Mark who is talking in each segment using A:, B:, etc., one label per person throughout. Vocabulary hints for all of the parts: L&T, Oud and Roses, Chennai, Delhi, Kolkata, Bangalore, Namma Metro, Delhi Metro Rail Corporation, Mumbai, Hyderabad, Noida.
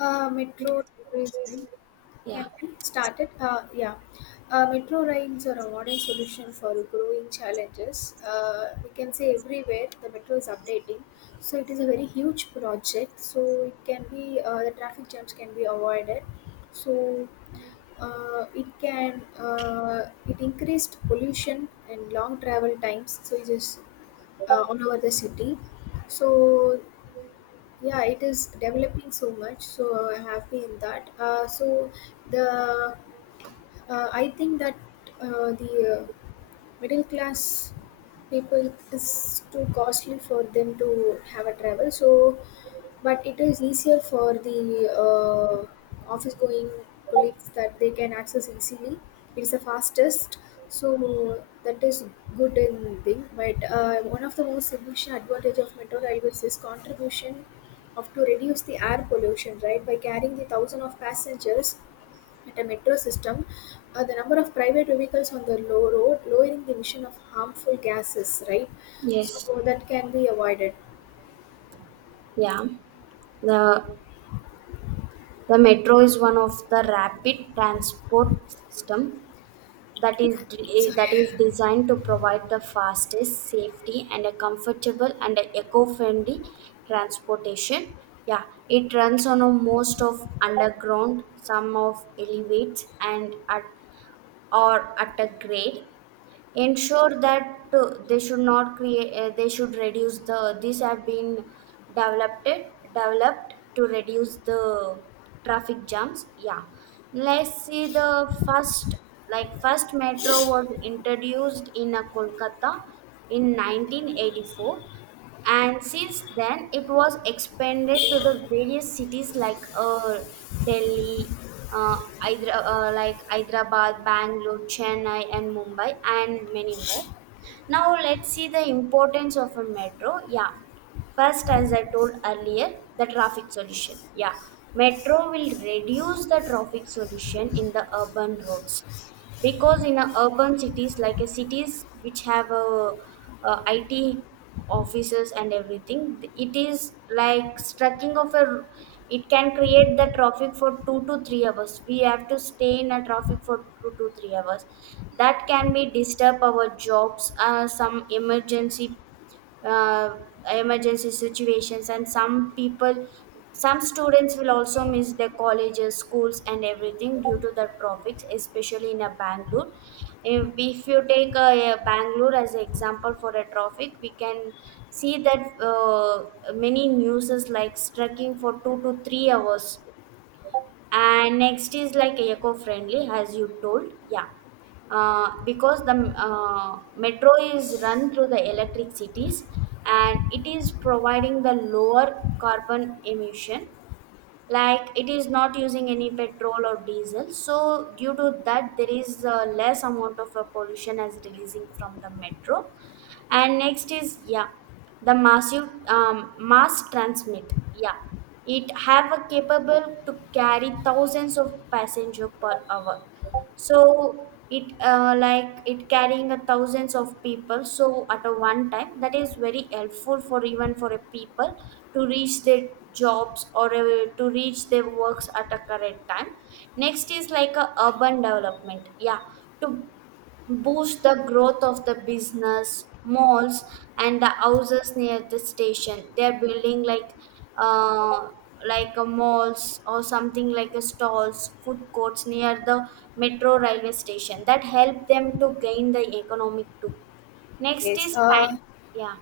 A: Metro Railways, right?
B: Yeah.
A: Can be started. It? Yeah. Metro rails are a modern solution for growing challenges. We can say everywhere the metro is updating, so it is a very huge project. So it can be the traffic jams can be avoided. So it can it increased pollution and long travel times. So it is all over the city. So yeah, it is developing so much. So I have been in that so the I think that the middle class people is too costly for them to have a travel so but it is easier for the office going colleagues that they can access easily. It is the fastest, so that is good in thing. But one of the most significant advantage of metro railways is contribution of to reduce the air pollution, right, by carrying the thousand of passengers at a metro system. The number of private vehicles on the low road, lowering the emission of harmful gases, right? So
B: Yes.
A: that can be avoided.
B: Yeah. The the metro is one of the rapid transport system that that
A: Sorry.
B: is designed to provide the fastest, safety, and a comfortable and a eco-friendly transportation. Yeah, it runs on a most of underground, some of elevates, and at or at a grade ensure that they should not create they should reduce the these have been developed developed to reduce the traffic jams. Yeah, let's see the first like first metro was introduced in kolkata in 1984, and since then it was expanded to the various cities like delhi, like hyderabad, bangalore, chennai and mumbai and many more. Now let's see the importance of a metro. Yeah, first, as I told earlier, the traffic solution. Yeah, metro will reduce the traffic solution in the urban roads, because in a urban cities like a cities which have a, IT offices and everything, it is like stretching of a, it can create the traffic for 2 to 3 hours. We have to stay in a traffic for 2 to 3 hours. That can be disturb our jobs, some emergency uh, emergency situations, and some people, some students will also miss their colleges, schools and everything due to the traffic, especially in a bangalore. If you take a bangalore as an example for a traffic, we can see that many newses like striking for 2 to 3 hours. And next is like eco-friendly, as you told. Yeah, because the metro is run through the electric cities, and it is providing the lower carbon emission. Like, it is not using any petrol or diesel, so due to that there is less amount of pollution as releasing from the metro. And next is, yeah, the massive mass transmit. Yeah, it have a capable to carry thousands of passenger per hour. So it, like it carrying a thousands of people so at a one time, that is very helpful for even for a people to reach their jobs, or to reach their works at a correct time. Next is like a urban development. Yeah, to boost the growth of the business malls and the houses near the station they're building, uh like a malls or something like a stalls, food courts near the metro railway station, that help them to gain the economic too. Next
A: Yes.
B: is
A: Uh,
B: time. Yeah,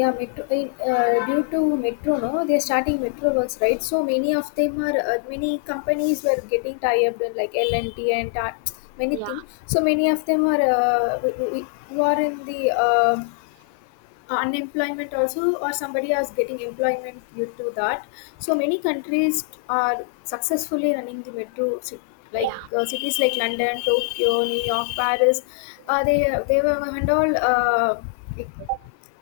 A: yeah, metro, due to metro, no, they're starting metro works, right? So many of them are, many companies were getting tied up in like L&T and T and many
B: yeah,
A: things. So many of them are, who are in the, unemployment also, or somebody else getting employment due to that. So many countries are successfully running the metro like
B: yeah.
A: Cities like London, Tokyo, New York, Paris, uh, they they were and all like,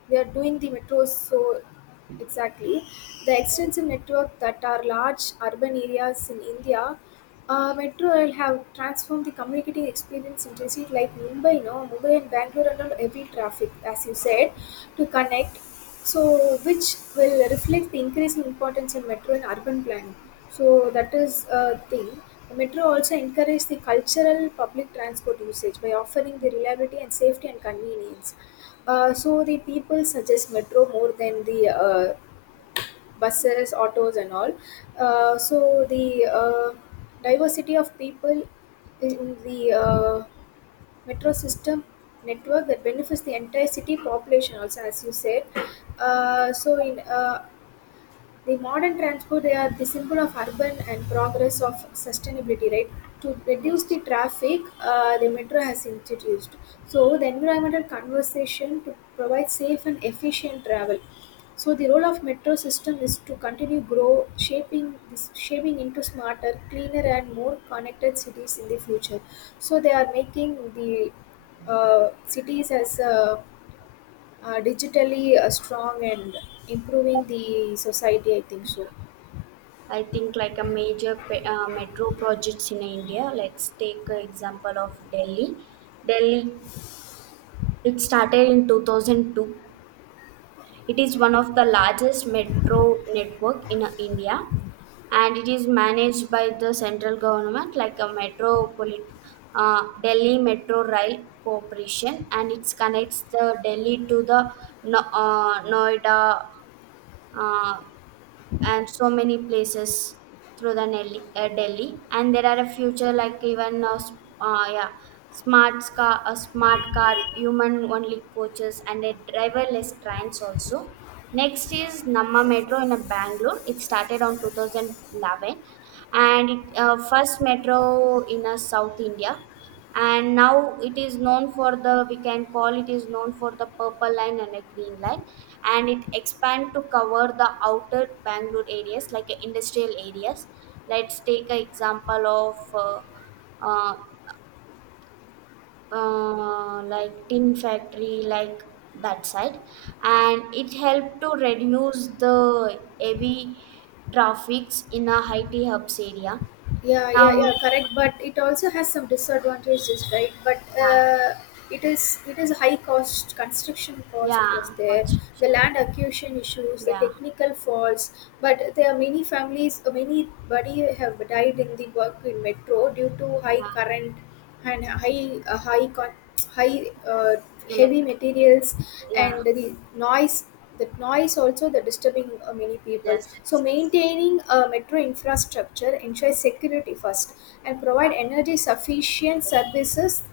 A: they are doing the metros so exactly the extensive network that are large urban areas in India. Metro will have transformed the communicating experience in cities like Mumbai, no Mumbai and Bangalore, and all heavy traffic, as you said, to connect. So, which will reflect the increasing importance of metro in urban planning. So, that is a thing. Metro also encourages the cultural public transport usage by offering the reliability and safety and convenience. So, the people suggest metro more than the buses, autos, and all. So, the diversity of people in the metro system network that benefits the entire city population also, as you said. So in the modern transport, they are the symbol of urban and progress of sustainability, right? To reduce
B: Yes,
A: the traffic, the metro has introduced. So the environmental conversation to provide safe and efficient travel. So the role of metro system is to continue grow, shaping this shaping into smarter, cleaner, and more connected cities in the future. So they are making the cities as digitally strong and improving the society, I think so.
B: I think like a metro projects in india, let's take an example of delhi. delhi It started in 2002. It is one of the largest metro network in India, and it is managed by the central government like a metropolit Delhi Metro Rail Corporation, and it connects the Delhi to the Noida, uh, and so many places through the Delhi, Delhi. And there are a future like even now, yeah, a smart card, human only coaches, and a driverless trains also. Next is Namma Metro in Bangalore. It started on 2011, and it first metro in South India, and now it is known for the, we can call it is known for the purple line and a green line, and it expand to cover the outer bangalore areas like industrial areas. Let's take an example of uh, uh, like tin factory like that side, and it helped to reduce the heavy traffics in a high T hubs area
A: Yeah,
B: now.
A: yeah, yeah, correct, but it also has some disadvantages, right? But
B: Yeah,
A: it is high cost, construction cost was
B: yeah,
A: there, the
B: construction.
A: land acquisition issues, the
B: Yeah,
A: technical faults. But there are many families, many body have died in the work in metro due to high
B: yeah.
A: current and high high con- high heavy
B: Electric.
A: materials, and
B: Yeah.
A: the noise, that noise also the disturbing many people.
B: Yes,
A: So
B: yes, yes.
A: maintaining a metro infrastructure ensures security first and provide
B: Yeah.
A: energy sufficient services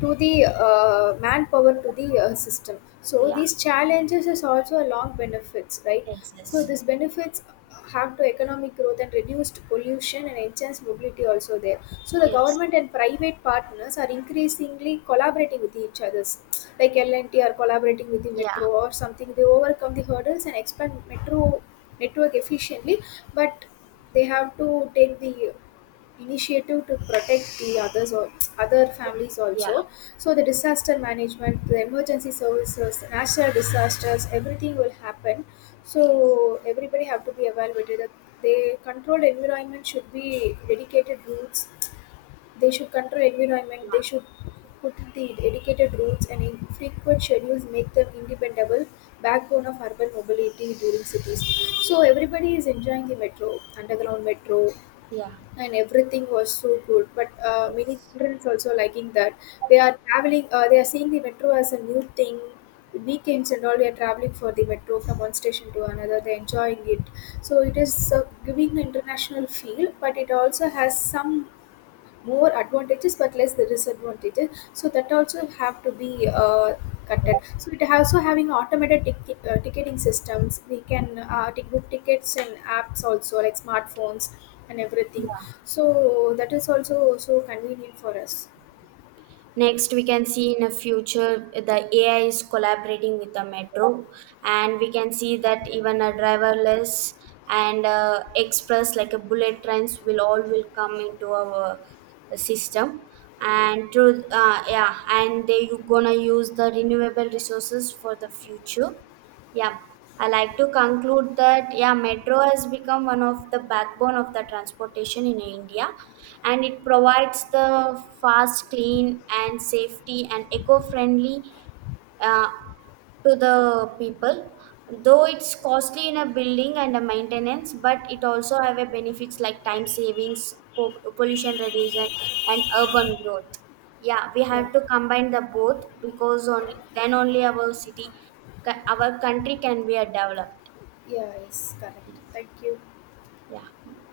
A: to the manpower to the system. So
B: Yeah.
A: these challenges is also a long benefits, right?
B: Yes,
A: So
B: yes.
A: this benefits have to economic growth and reduced pollution and enhanced mobility also there. So the
B: Yes.
A: government and private partners are increasingly collaborating with each others. Like L&T are collaborating with the
B: Yeah.
A: metro or something. They overcome the hurdles and expand metro network efficiently, but they have to take the initiative to protect the others or other families
B: Yeah.
A: also. So the disaster management, the emergency services, natural disasters, everything will happen, so
B: Yes.
A: everybody have to be evaluated. That they controlled environment should be dedicated routes. They should control
B: Yeah.
A: environment. They should put the dedicated routes and infrequent schedules make them independable backbone of urban mobility during cities. So everybody is enjoying the metro, underground metro,
B: Yeah.
A: and everything was so good. But many
B: Yes.
A: children is also liking that. They are traveling, they are seeing the metro as a new thing. Weekends and all, they are traveling for the metro from one station to another, they're enjoying it. So it is giving an international feel, but it also has some more advantages but less the disadvantages, so that also have to be cutted. So it also having automated ticketing systems. We can tick book tickets and apps also like smartphones and everything,
B: Yeah.
A: so that is also so convenient for us.
B: Next, we can see in the future the AI is collaborating with the metro, and we can see that even a driverless and express like a bullet trains will all will come into our system, and through yeah, and they you gonna use the renewable resources for the future. Yeah, I like to conclude that, yeah, metro has become one of the backbone of the transportation in India, and it provides the fast, clean, and safety and eco-friendly uh, to the people. Though it's costly in a building and a maintenance, but it also have a benefits like time savings, pollution reduction, and urban growth. Yeah, we
A: yeah
B: have to combine the both, because only then only our our country can be developed.
A: yeah yes, correct,
B: Yes.
A: thank you.
B: Yeah.